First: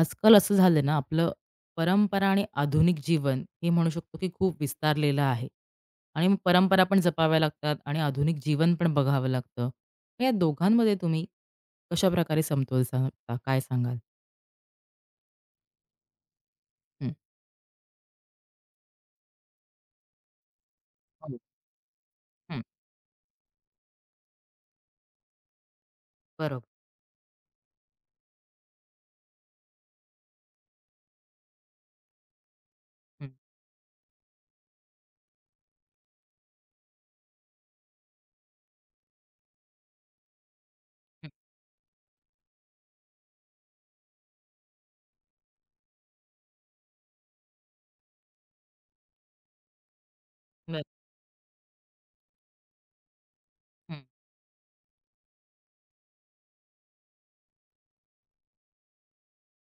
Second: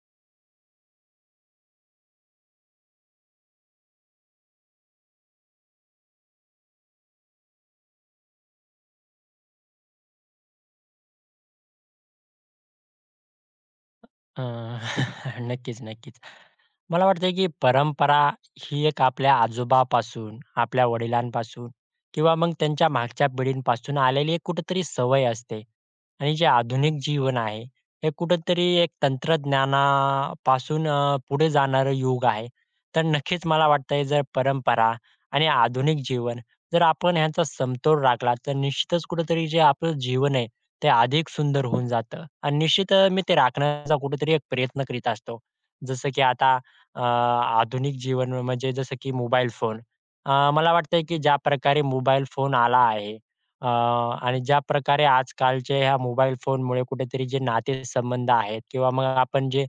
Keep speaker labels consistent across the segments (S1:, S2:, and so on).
S1: आजकाल असं झालं ना आपलं परंपरा आणि आधुनिक जीवन हे म्हणू शकतो की खूप विस्तारलेलं आहे आणि मग परंपरा पण जपाव्या लागतात आणि आधुनिक जीवन पण बघावं लागतं मग या दोघांमध्ये तुम्ही कशा प्रकारे समतोल साधता काय सांगाल.
S2: अ, नक्कीच, नक्कीच. मला
S1: हं,
S2: वाटतंय, की परंपरा ही एक आपल्या आजोबापासून, आपल्या
S1: हो,
S2: वडिलांपासून किंवा मग
S1: हं,
S2: त्यांच्या मागच्या पिढींपासून आलेली एक कुठेतरी सवय असते. आणि जे
S1: बरोबर,
S2: आधुनिक जीवन आहे, हे कुठेतरी एक तंत्रज्ञानापासून पुढे जाणारं युग आहे. तर
S1: हं,
S2: नक्कीच मला वाटतंय, जर परंपरा आणि आधुनिक जीवन जर आपण ह्यांचा समतोल राखला, तर निश्चितच कुठेतरी जे आपलं जीवन आहे, ते अधिक
S1: हं,
S2: सुंदर होऊन जातं आणि निश्चित मी ते राखण्याचा कुठेतरी एक प्रयत्न करीत असतो. जसं की आता आधुनिक जीवन म्हणजे जसं की मोबाईल फोन. मला
S1: बरं,
S2: वाटतंय की ज्या प्रकारे मोबाईल फोन आला आहे
S1: हं,
S2: आणि ज्या प्रकारे आजकालचे ह्या मोबाईल फोनमुळे कुठेतरी जे नातेसंबंध आहेत किंवा मग आपण जे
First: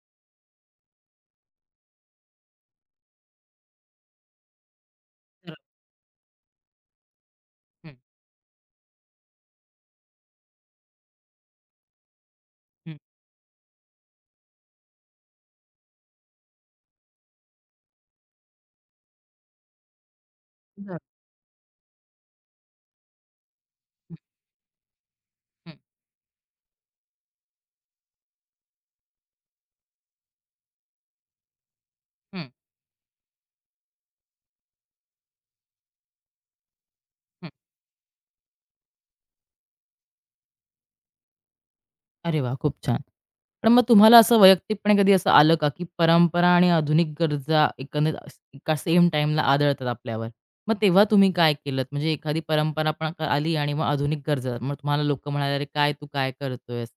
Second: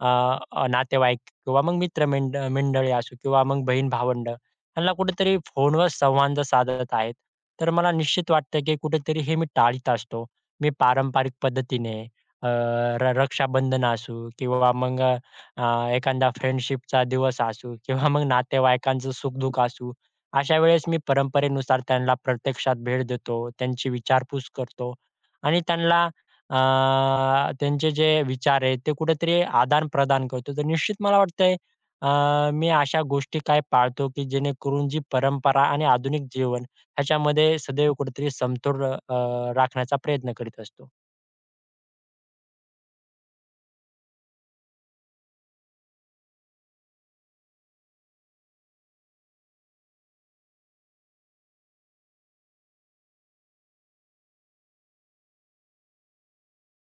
S2: अ, अ, नातेवाईक किंवा मग मित्र मंडळी असो किंवा मग बहीण-भावंड ह्यांना कुठेतरी
S1: बरं,
S2: फोनवर संवाद साधत आहेत. तर मला
S1: हं,
S2: निश्चित वाटतं की कुठेतरी हे मी टाळीत असतो. मी पारंपरिक पद्धतीने अ,
S1: हं,
S2: रक्षाबंधन असू किंवा मग एखादा फ्रेंडशिपचा दिवस असू किंवा मग नातेवाईकांचं सुख-दुःख असू, अशा वेळेस मी
S1: बरं,
S2: परंपरेनुसार त्यांना प्रत्यक्षात भेट देतो, त्यांची
S1: हं,
S2: विचारपूस करतो आणि
S1: हं,
S2: त्यांना अ, त्यांचे जे विचार आहेत ते कुठेतरी आदान-प्रदान करतो. तर निश्चित मला वाटतंय
S1: हं.
S2: अ, मी अशा गोष्टी काय पाळतो की जेणेकरून जी परंपरा आणि आधुनिक जीवन
S1: हं.
S2: ह्याच्यामध्ये सदैव कुठेतरी समतोल राखण्याचा प्रयत्न करीत असतो.
S1: अरे वाह! खूप छान. पण मग तुम्हाला असं वैयक्तिकपणे कधी असं आलं का, की परंपरा आणि आधुनिक गरजा एकंदरीत एका सेम टाईमला आदळतात आपल्यावर. मग तेव्हा तुम्ही काय केलत? म्हणजे एखादी परंपरा पण आली आणि मग आधुनिक गरजा. मग तुम्हाला लोकं म्हणाले, "अरे काय तू काय करतोयस?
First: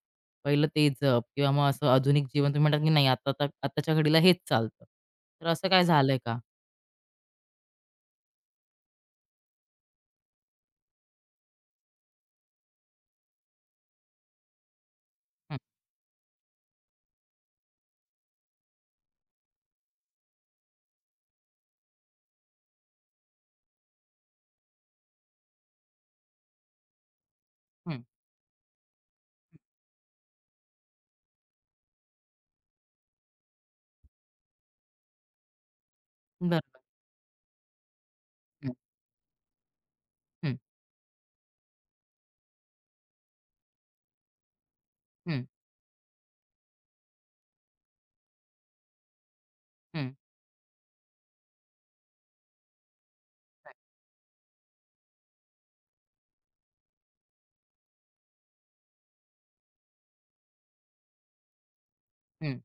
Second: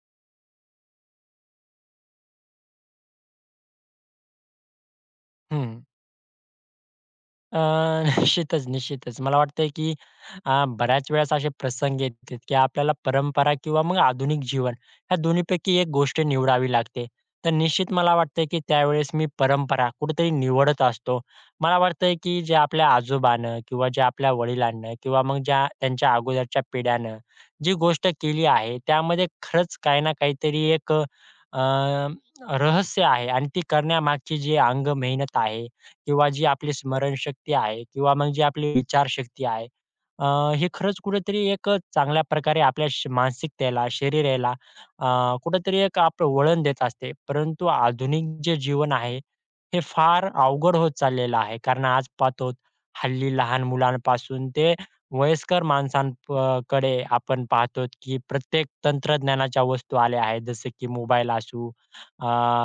S1: पहिलं ते जप." किंवा मग असं आधुनिक जीवन तुम्ही म्हणतात, की "नाही आता तर आत्ताच्या घडीला हेच चालतं." तर असं
S2: हं.
S1: काय झालंय का?
S2: अ, निश्चितच, निश्चितच. मला वाटतंय, की बऱ्याच वेळेस असे प्रसंग येतात, की आपल्याला परंपरा किंवा मग आधुनिक जीवन ह्या
S1: हं,
S2: दोन्हीपैकी एक गोष्ट निवडावी लागते. तर निश्चित मला वाटतंय, की त्यावेळेस मी परंपरा कुठेतरी निवडत असतो. मला वाटतंय, की जे आपल्या आजोबानं किंवा जे आपल्या वडिलांनं किंवा मग ज्या त्यांच्या अगोदरच्या पिढ्यानं जी
S1: हं.
S2: गोष्ट केली आहे, त्यामध्ये खरंच काही ना काहीतरी एक अ, रहस्य आहे आणि ती करण्यामागची जी अंग मेहनत आहे किंवा जी
S1: बरोबर.
S2: आपली स्मरणशक्ती आहे किंवा मग जी आपली विचारशक्ती आहे, अ,
S1: हं,
S2: हे खरंच कुठेतरी एक चांगल्या प्रकारे आपल्या मानसिकतेला, शरीराला
S1: हं,
S2: कुठेतरी एक आपलं वळण देत असते. परंतु आधुनिक जे जीवन आहे, हे
S1: हं,
S2: फार अवघड होत चाललेलं आहे. कारण आज पाहतो हल्ली लहान मुलांपासून ते वयस्कर माणसां आपण पाहतो की प्रत्येक तंत्रज्ञानाच्या वस्तू आल्या आहेत. जसं की मोबाईल असू, अ,
S1: हं,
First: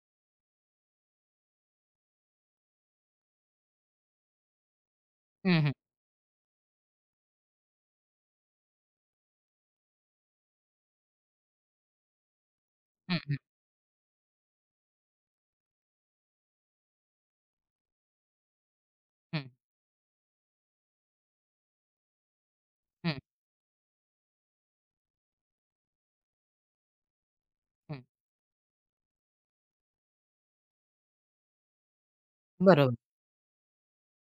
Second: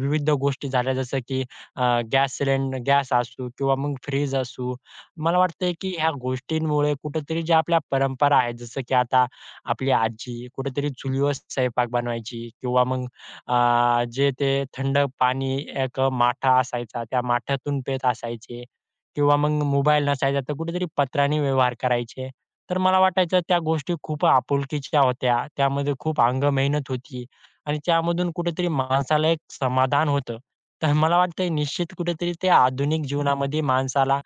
S2: विविध गोष्टी झाल्या जसं की गॅस असू किंवा मग फ्रीज असू. मला
S1: हं, हं,
S2: वाटतंय की ह्या गोष्टींमुळे कुठेतरी ज्या आपल्या परंपरा आहेत, जसं की आता आपली आजी कुठेतरी चुलीवर स्वयंपाक बनवायची किंवा मग
S1: हं, हं,
S2: जे ते थंड पाणी एक माठा असायचा, त्या माठ्यातून पीत असायचे किंवा
S1: हं,
S2: मग मोबाईल नसायचा तर कुठेतरी पत्राने व्यवहार करायचे. तर मला
S1: हं,
S2: वाटायचं त्या गोष्टी खूप आपुलकीच्या होत्या. त्यामध्ये खूप अंग मेहनत होती आणि
S1: हं.
S2: त्यामधून कुठेतरी माणसाला एक समाधान होतं. तर मला वाटतंय निश्चित कुठेतरी ते
S1: बरोबर.
S2: आधुनिक जीवनामध्ये माणसाला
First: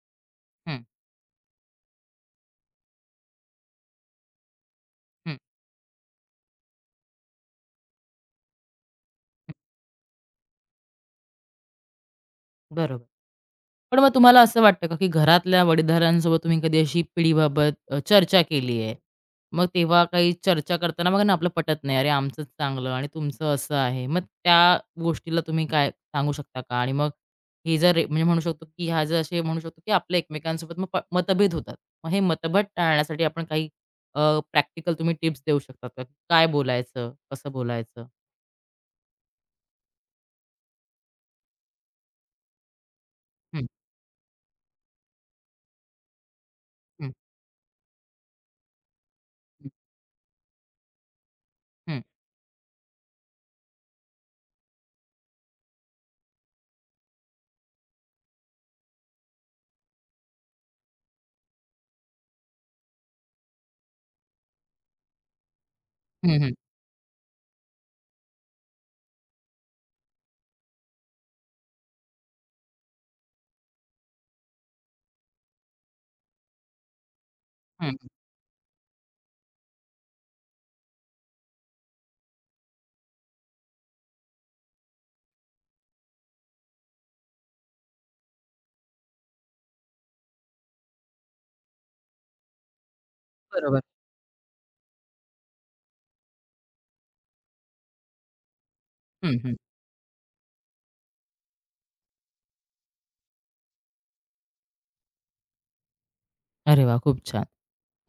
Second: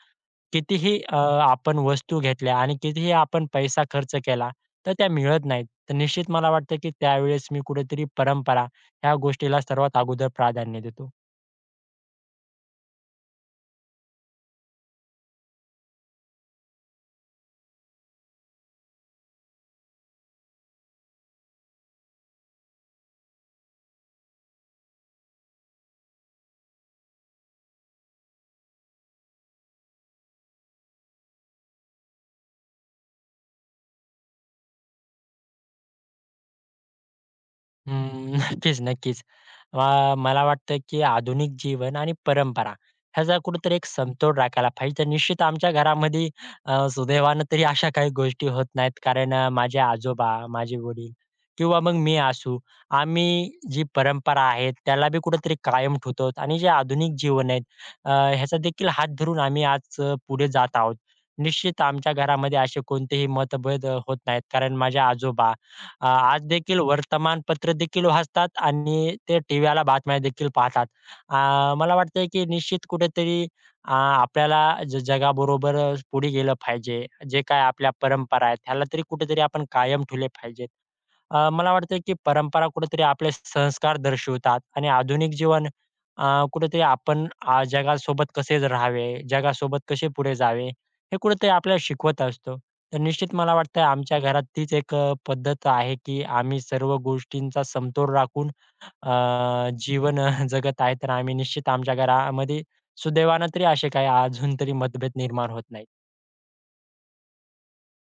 S1: हं,
S2: कितीही आपण वस्तू घेतल्या आणि कितीही आपण पैसा खर्च केला, तर त्या
S1: हं,
S2: मिळत नाहीत. तर निश्चित मला वाटतं, की त्यावेळेस मी कुठेतरी परंपरा ह्या
S1: हं.
S2: गोष्टीला सर्वात अगोदर प्राधान्य देतो.
S1: बरोबर. पण मग तुम्हाला असं वाटतं का, की घरातल्या वडीलधाऱ्यांसोबत तुम्ही कधी अशी पिढीबाबत चर्चा केली आहे? मग तेव्हा काही चर्चा करताना बघा ना, आपलं पटत नाही. अरे, आमचंच चांगलं आणि तुमचं असं आहे. मग त्या गोष्टीला तुम्ही काय सांगू शकता का? आणि मग हे जर म्हणजे म्हणू शकतो, की ह्या जर असे म्हणू शकतो, की आपल्या एकमेकांसोबत मग मतभेद होतात. मग हे मतभेद टाळण्यासाठी आपण काही प्रॅक्टिकल तुम्ही टिप्स देऊ शकता का? काय बोलायचं? कसं बोलायचं?
S2: हम्म, नक्कीच, नक्कीच. मला वाटतं, की आधुनिक जीवन आणि परंपरा ह्याचा
S1: हं,
S2: कुठेतरी एक समतोल राखायला पाहिजे. तर निश्चित आमच्या घरामध्ये
S1: हं,
S2: सुदैवानं तरी अशा काही गोष्टी होत नाहीत. कारण
S1: हं,
S2: माझे आजोबा, माझे वडील किंवा मग
S1: हं,
S2: मी असू, आम्ही जी परंपरा आहे त्याला बी कुठेतरी कायम ठेवतो आणि जे आधुनिक जीवन आहे अ, ह्याचा देखील हात धरून आम्ही आज पुढे जात आहोत. निश्चित आमच्या घरामध्ये असे कोणतेही मतभेद होत नाहीत. कारण माझे आजोबा
S1: हं,
S2: आज
S1: हं,
S2: देखील वर्तमानपत्र देखील वाचतात आणि ते टीव्हीला बातम्या देखील पाहतात. अ, मला वाटतंय की निश्चित कुठेतरी आपल्याला जगाबरोबर पुढे गेलं पाहिजे. जे काही आपल्या
S1: हं,
S2: परंपरा आहेत, ह्याला तरी कुठेतरी आपण कायम ठेवले पाहिजेत. मला वाटतं की परंपरा कुठेतरी आपले संस्कार दर्शवतात आणि आधुनिक जीवन कुठेतरी आपण जगासोबत कसे राहावे, जगासोबत कसे पुढे जावे, हे कुठेतरी आपल्याला शिकवत असतो. तर निश्चित मला
S1: बरोबर.
S2: वाटतं आमच्या घरात तीच एक पद्धत आहे की आम्ही सर्व गोष्टींचा समतोल राखून
S1: हं, हं.
S2: जीवन जगत आहे. तर आम्ही निश्चित आमच्या घरामध्ये सुदैवानं तरी असे काही अजून तरी मतभेद निर्माण होत नाहीत.
S1: अरे वाह! खूप छान.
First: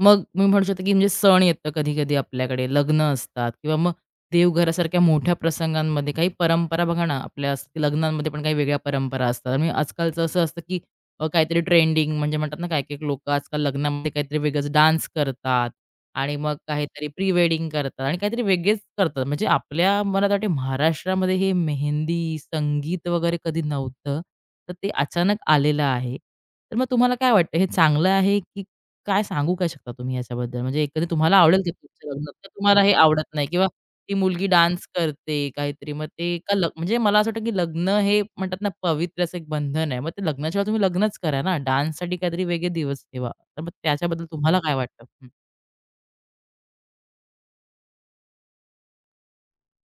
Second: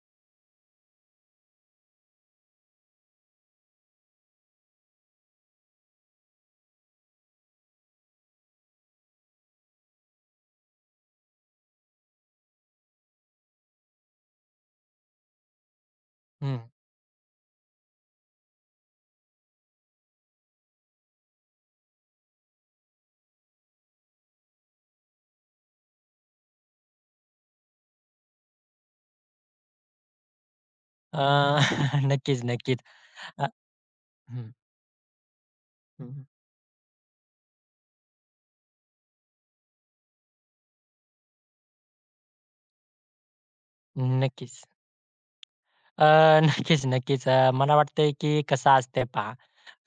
S1: मग मी म्हणू शकतो, की म्हणजे सण येतं कधी-कधी आपल्याकडे, लग्न असतात किंवा मग देवघरासारख्या मोठ्या प्रसंगांमध्ये काही परंपरा बघा ना, आपल्या असतात. लग्नांमध्ये पण काही वेगळ्या परंपरा असतात आणि आजकालचं असं असतं, की काहीतरी ट्रेंडिंग म्हणजे म्हणतात ना, काही-काही लोकं आजकाल लग्नामध्ये काहीतरी वेगळंच डान्स करतात आणि मग
S2: हं.
S1: काहीतरी प्री वेडिंग करतात आणि काहीतरी वेगळेच करतात. म्हणजे आपल्या मला वाटते महाराष्ट्रामध्ये हे मेहंदी, संगीत वगैरे कधी नव्हतं. तर ते अचानक आलेलं आहे. तर मग तुम्हाला काय वाटतं हे चांगलं आहे की काय सांगू काय शकता तुम्ही याच्याबद्दल? म्हणजे एकंदरीत
S2: अ,
S1: तुम्हाला आवडेल का तुमच्या लग्नात
S2: नक्कीच,
S1: का तुम्हाला
S2: नक्कीच.
S1: हे आवडत
S2: अ
S1: नाही किंवा ती मुलगी
S2: हं,
S1: डान्स करते काहीतरी मग
S2: हं.
S1: ते का म्हणजे मला असं वाटतं की लग्न हे म्हणतात ना पवित्र असं एक बंधन आहे. मग ते लग्नाशिवाय तुम्ही लग्नच करा ना. डान्ससाठी काहीतरी वेगळे दिवस ठेवा. तर मग त्याच्याबद्दल तुम्हाला
S2: नक्कीच.
S1: काय वाटतं? हं,
S2: अ, नक्कीच, नक्कीच. मला वाटतंय की कसं असतंय पहा,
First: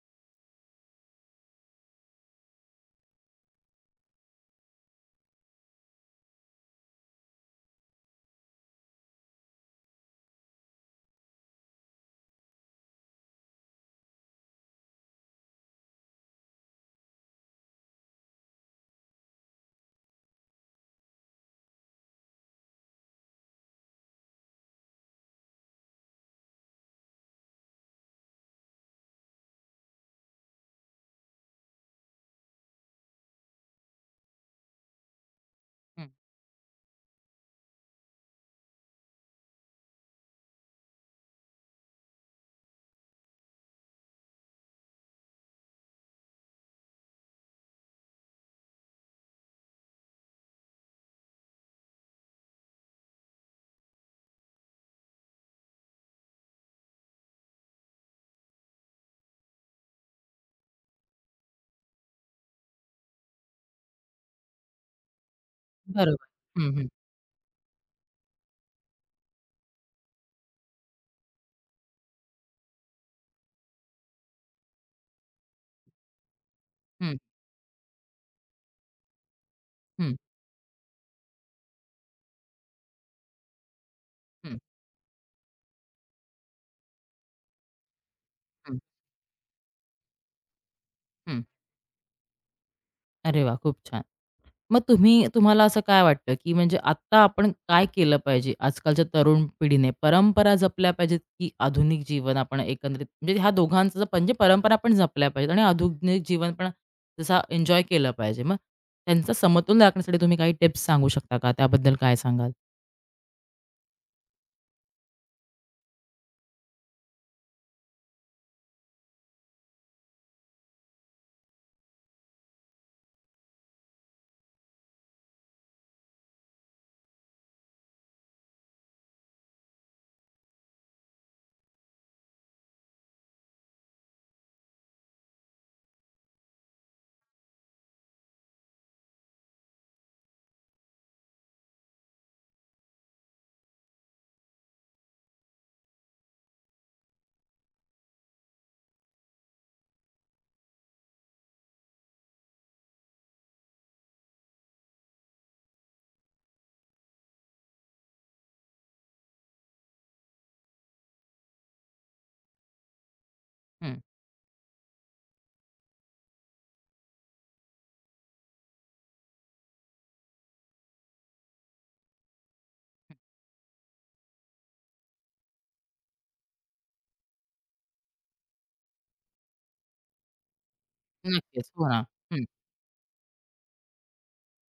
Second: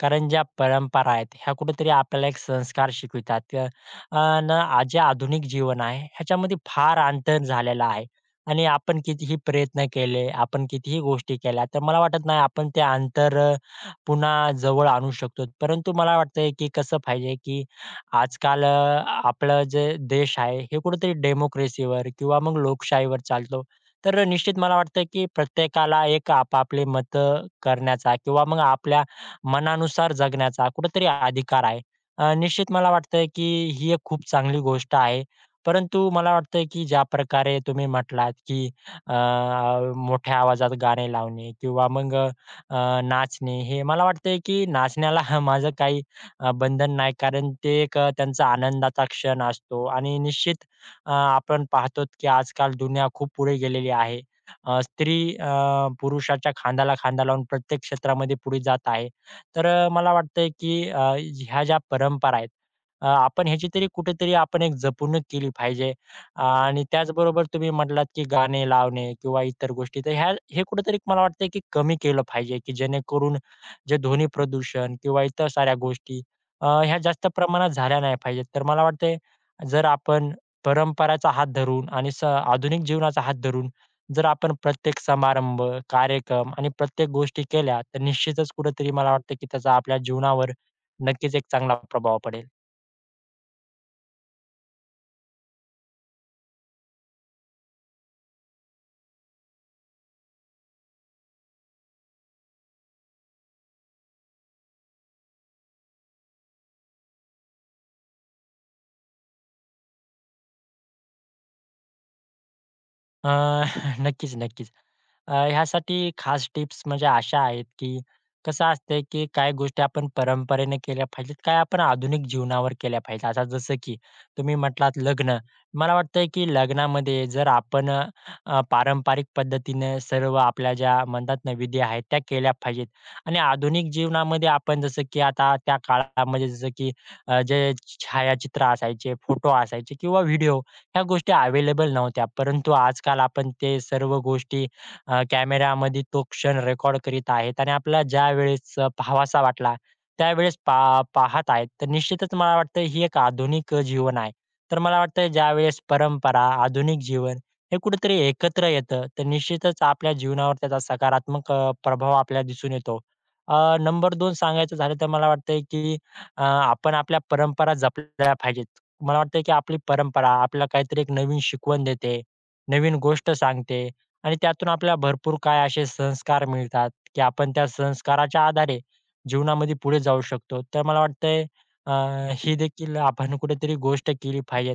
S2: कारण ज्या परंपरा आहेत, ह्या कुठेतरी आपल्याला एक संस्कार शिकवितात. आणि जे आधुनिक जीवन आहे, ह्याच्यामध्ये फार अंतर झालेलं आहे आणि आपण कितीही प्रयत्न केले, आपण कितीही गोष्टी केल्या, तर मला वाटत नाही आपण ते अंतर पुन्हा जवळ आणू शकतो. परंतु मला वाटतंय की कसं पाहिजे की आजकाल आपलं जे देश आहे, हे कुठेतरी डेमोक्रेसीवर किंवा मग लोकशाहीवर चालतो. तर निश्चित मला वाटतं, की प्रत्येकाला एक आपापले मत करण्याचा किंवा मग आपल्या मनानुसार जगण्याचा कुठेतरी अधिकार आहे. निश्चित मला वाटतं, की ही एक खूप चांगली गोष्ट आहे.
S1: हं.
S2: परंतु मला वाटतं, की ज्या प्रकारे तुम्ही म्हटलात, की अ, मोठ्या आवाजात गाणे लावणे किंवा मग नाचणे हे मला वाटतं, की नाचण्याला माझं काही बंधन नाही. कारण ते एक त्यांचा आनंदाचा क्षण असतो आणि निश्चित आपण पाहतो की आजकाल दुनिया खूप पुढे गेलेली आहे. स्त्री पुरुषाच्या खांद्याला खांदा लावून प्रत्येक क्षेत्रामध्ये पुढे जात आहे. तर मला वाटतंय की ह्या ज्या परंपरा आहेत, आपण ह्याची तरी कुठेतरी आपण एक जपणूक केली पाहिजे.
S1: बरोबर. हं,
S2: आणि
S1: हं.
S2: त्याचबरोबर तुम्ही म्हटलात की गाणे लावणे किंवा इतर गोष्टी, तर ह्या हे कुठेतरी मला वाटतंय की कमी केलं पाहिजे, की जेणेकरून जे ध्वनी प्रदूषण किंवा इतर साऱ्या गोष्टी ह्या
S1: हं,
S2: जास्त प्रमाणात झाल्या नाही पाहिजेत. तर मला वाटतंय जर
S1: हं,
S2: आपण परंपराचा हात धरून आणि आधुनिक जीवनाचा हात धरून जर आपण
S1: हं,
S2: प्रत्येक समारंभ, कार्यक्रम आणि प्रत्येक गोष्टी केल्या, तर निश्चितच
S1: हं,
S2: कुठेतरी मला वाटतं की त्याचा आपल्या जीवनावर नक्कीच
S1: हं.
S2: एक चांगला प्रभाव पडेल.
S1: अरे वाह! खूप छान. मग तुम्ही तुम्हाला असं काय वाटतं, की म्हणजे आत्ता आपण काय केलं पाहिजे आजकालच्या तरुण पिढीने? परंपरा जपल्या पाहिजेत, की आधुनिक जीवन आपण एकंदरीत म्हणजे ह्या दोघांचं म्हणजे परंपरा पण जपल्या पाहिजेत आणि आधुनिक जीवन पण जसा एन्जॉय केलं पाहिजे. मग त्यांचा समतोल राखण्यासाठी तुम्ही काही टिप्स सांगू शकता का? त्याबद्दल काय सांगाल?
S2: अ, नक्कीच, नक्कीच. ह्यासाठी खास टिप्स म्हणजे अशा आहेत, की कसं असतंय, की काही गोष्टी आपण परंपरेने केल्या पाहिजेत, काय आपण आधुनिक जीवनावर केल्या पाहिजेत. आता जसं की तुम्ही म्हटलात लग्न. मला वाटतंय, की लग्नामध्ये जर आपण पारंपरिक पद्धतीने सर्व आपल्या ज्या म्हणतात ना, विधी आहेत त्या केल्या पाहिजेत. आणि आधुनिक जीवनामध्ये आपण जसं की आता त्या काळामध्ये जसं की जे छायाचित्र असायचे, फोटो असायचे किंवा व्हिडिओ ह्या गोष्टी अवेलेबल नव्हत्या. परंतु आजकाल आपण ते सर्व गोष्टी कॅमेरामध्ये तो क्षण रेकॉर्ड करीत आहेत आणि आपल्याला ज्यावेळेस पाहावासा वाटला, त्यावेळेस पाहत आहेत. तर निश्चितच मला वाटतं ही एक आधुनिक जीवन आहे. तर मला वाटतं ज्यावेळेस परंपरा, आधुनिक जीवन हे कुठेतरी एकत्र येतं, तर निश्चितच आपल्या जीवनावर त्याचा सकारात्मक प्रभाव आपल्याला दिसून येतो.
S1: हं.
S2: नंबर 2 सांगायचं झालं तर मला वाटतंय, की आपण आपल्या परंपरा जपल्या पाहिजेत. मला वाटतंय की आपली परंपरा आपल्याला काहीतरी एक नवीन शिकवण देते, नवीन गोष्ट सांगते आणि त्यातून आपल्याला भरपूर काय असे संस्कार मिळतात, की आपण त्या संस्काराच्या आधारे जीवनामध्ये पुढे जाऊ शकतो. तर मला वाटतंय
S1: नक्कीच. हो
S2: अ,
S1: ना. हं,
S2: ही देखील आपण कुठेतरी गोष्ट केली पाहिजे.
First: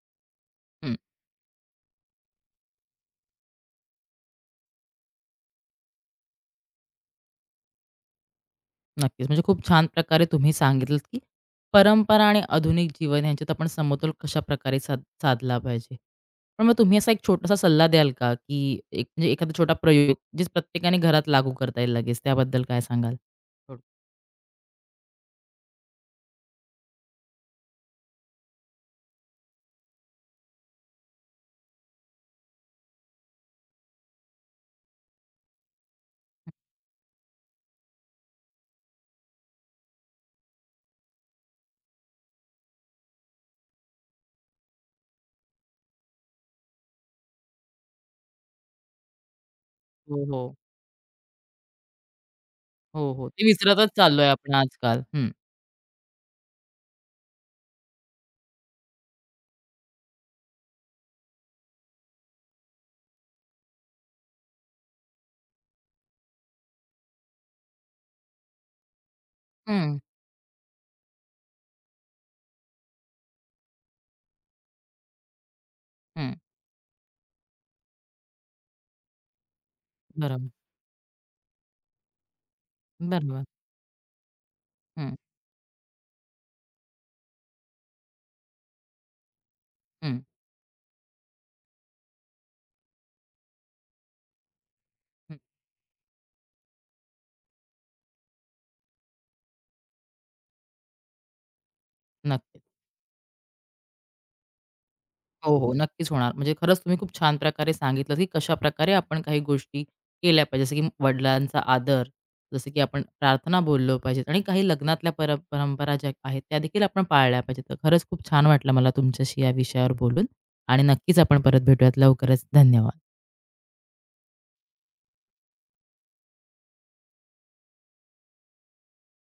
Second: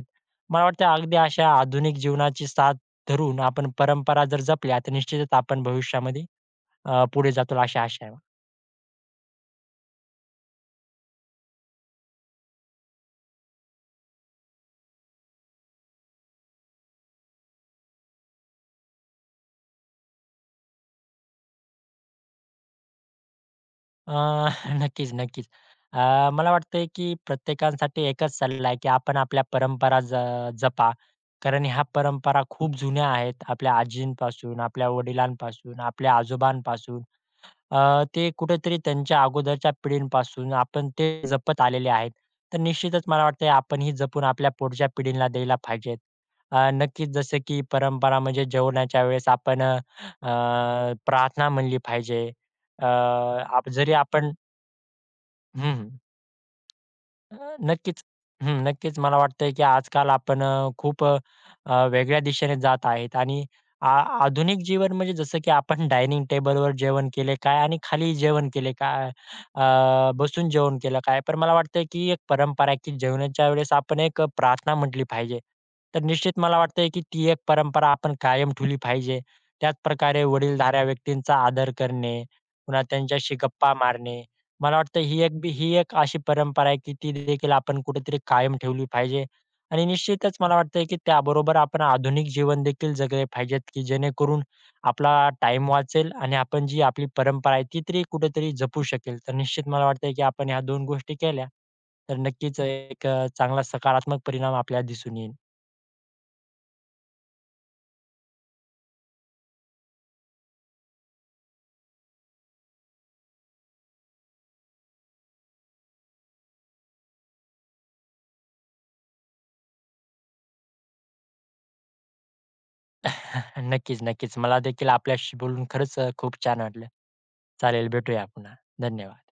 S2: मला वाटतं
S1: हं.
S2: अगदी अशा आधुनिक जीवनाची साथ धरून आपण परंपरा जर जपल्या, तर निश्चितच आपण भविष्यामध्ये पुढे जातो अशी आशा आहे.
S1: नक्कीच. म्हणजे खूप छान प्रकारे तुम्ही सांगितलंत, की परंपरा आणि आधुनिक जीवन यांच्यात आपण समतोल कशाप्रकारे साधला पाहिजे. पण मग तुम्ही असा एक छोटासा सल्ला द्याल का, की एक म्हणजे एखादा छोटा प्रयोग, जे प्रत्येकाने घरात लागू करता येईल लगेच, त्याबद्दल काय सांगाल? थोडं.
S2: अ, नक्कीच, नक्कीच. मला वाटतंय की प्रत्येकासाठी एकच सल्ला आहे की आपण आपल्या परंपरा जपा. कारण ह्या परंपरा खूप जुन्या आहेत. आपल्या आजींपासून, आपल्या वडिलांपासून, आपल्या आजोबांपासून ते कुठेतरी त्यांच्या अगोदरच्या पिढींपासून आपण ते जपत आलेले आहेत. तर निश्चितच मला वाटतंय आपण ही जपून आपल्या पुढच्या पिढीला द्यायला पाहिजेत. नक्कीच जसं की परंपरा म्हणजे जेवणाच्या वेळेस आपण
S1: हो, हो.
S2: प्रार्थना म्हणली पाहिजे.
S1: हो, हो. ते
S2: जरी
S1: विसरतच चाललोय
S2: आपण
S1: आपण आजकाल. हं.
S2: हं, अ, नक्कीच. हं, नक्कीच मला वाटतंय की आजकाल आपण खूप अ, अ, वेगळ्या दिशेने जात आहेत आणि आ आधुनिक जीवन म्हणजे जसं की आपण डायनिंग टेबलवर जेवण केले काय आणि खाली जेवण केले काय,
S1: हं.
S2: बसून जेवण केलं काय. पण मला वाटतंय की एक परंपरा आहे की जेवणाच्या वेळेस आपण एक प्रार्थना म्हटली पाहिजे. तर
S1: हं.
S2: निश्चित मला वाटतंय की ती एक परंपरा आपण कायम ठेवली पाहिजे. त्याचप्रकारे
S1: बरोबर.
S2: वडीलधाऱ्या व्यक्तींचा आदर करणे, पुन्हा त्यांच्याशी
S1: बरोबर.
S2: गप्पा मारणे मला वाटतं
S1: हं,
S2: ही एक अशी परंपरा आहे की ती देखील आपण कुठेतरी कायम ठेवली पाहिजे. आणि
S1: हं,
S2: निश्चितच मला वाटतंय की त्याबरोबर आपण आधुनिक जीवन देखील जगले पाहिजेत की जेणेकरून आपला
S1: हं.
S2: टाईम वाचेल आणि आपण जी आपली परंपरा आहे ती तरी कुठेतरी जपू शकेल. तर निश्चित मला वाटतंय की आपण ह्या 2 गोष्टी केल्या तर
S1: नक्कीच.
S2: नक्कीच एक चांगला सकारात्मक परिणाम आपल्याला दिसून येईल.
S1: हो, हो. नक्कीच होणार. म्हणजे खरंच तुम्ही खूप छान प्रकारे सांगितलं, की कशा प्रकारे आपण काही गोष्टी केल्या पाहिजे. जसं की वडिलांचा आदर, जसं की आपण प्रार्थना बोललो पाहिजेत आणि काही लग्नातल्या परंपरा ज्या आहेत, त्यादेखील आपण पाळल्या पाहिजेत. तर खरंच खूप छान वाटलं मला तुमच्याशी या विषयावर बोलून आणि नक्कीच आपण परत भेटूयात लवकरच. धन्यवाद.
S2: नक्कीच, नक्कीच. मला देखील आपल्याशी बोलून खरंच खूप छान वाटलं. चालेल भेटूया पुन्हा. धन्यवाद.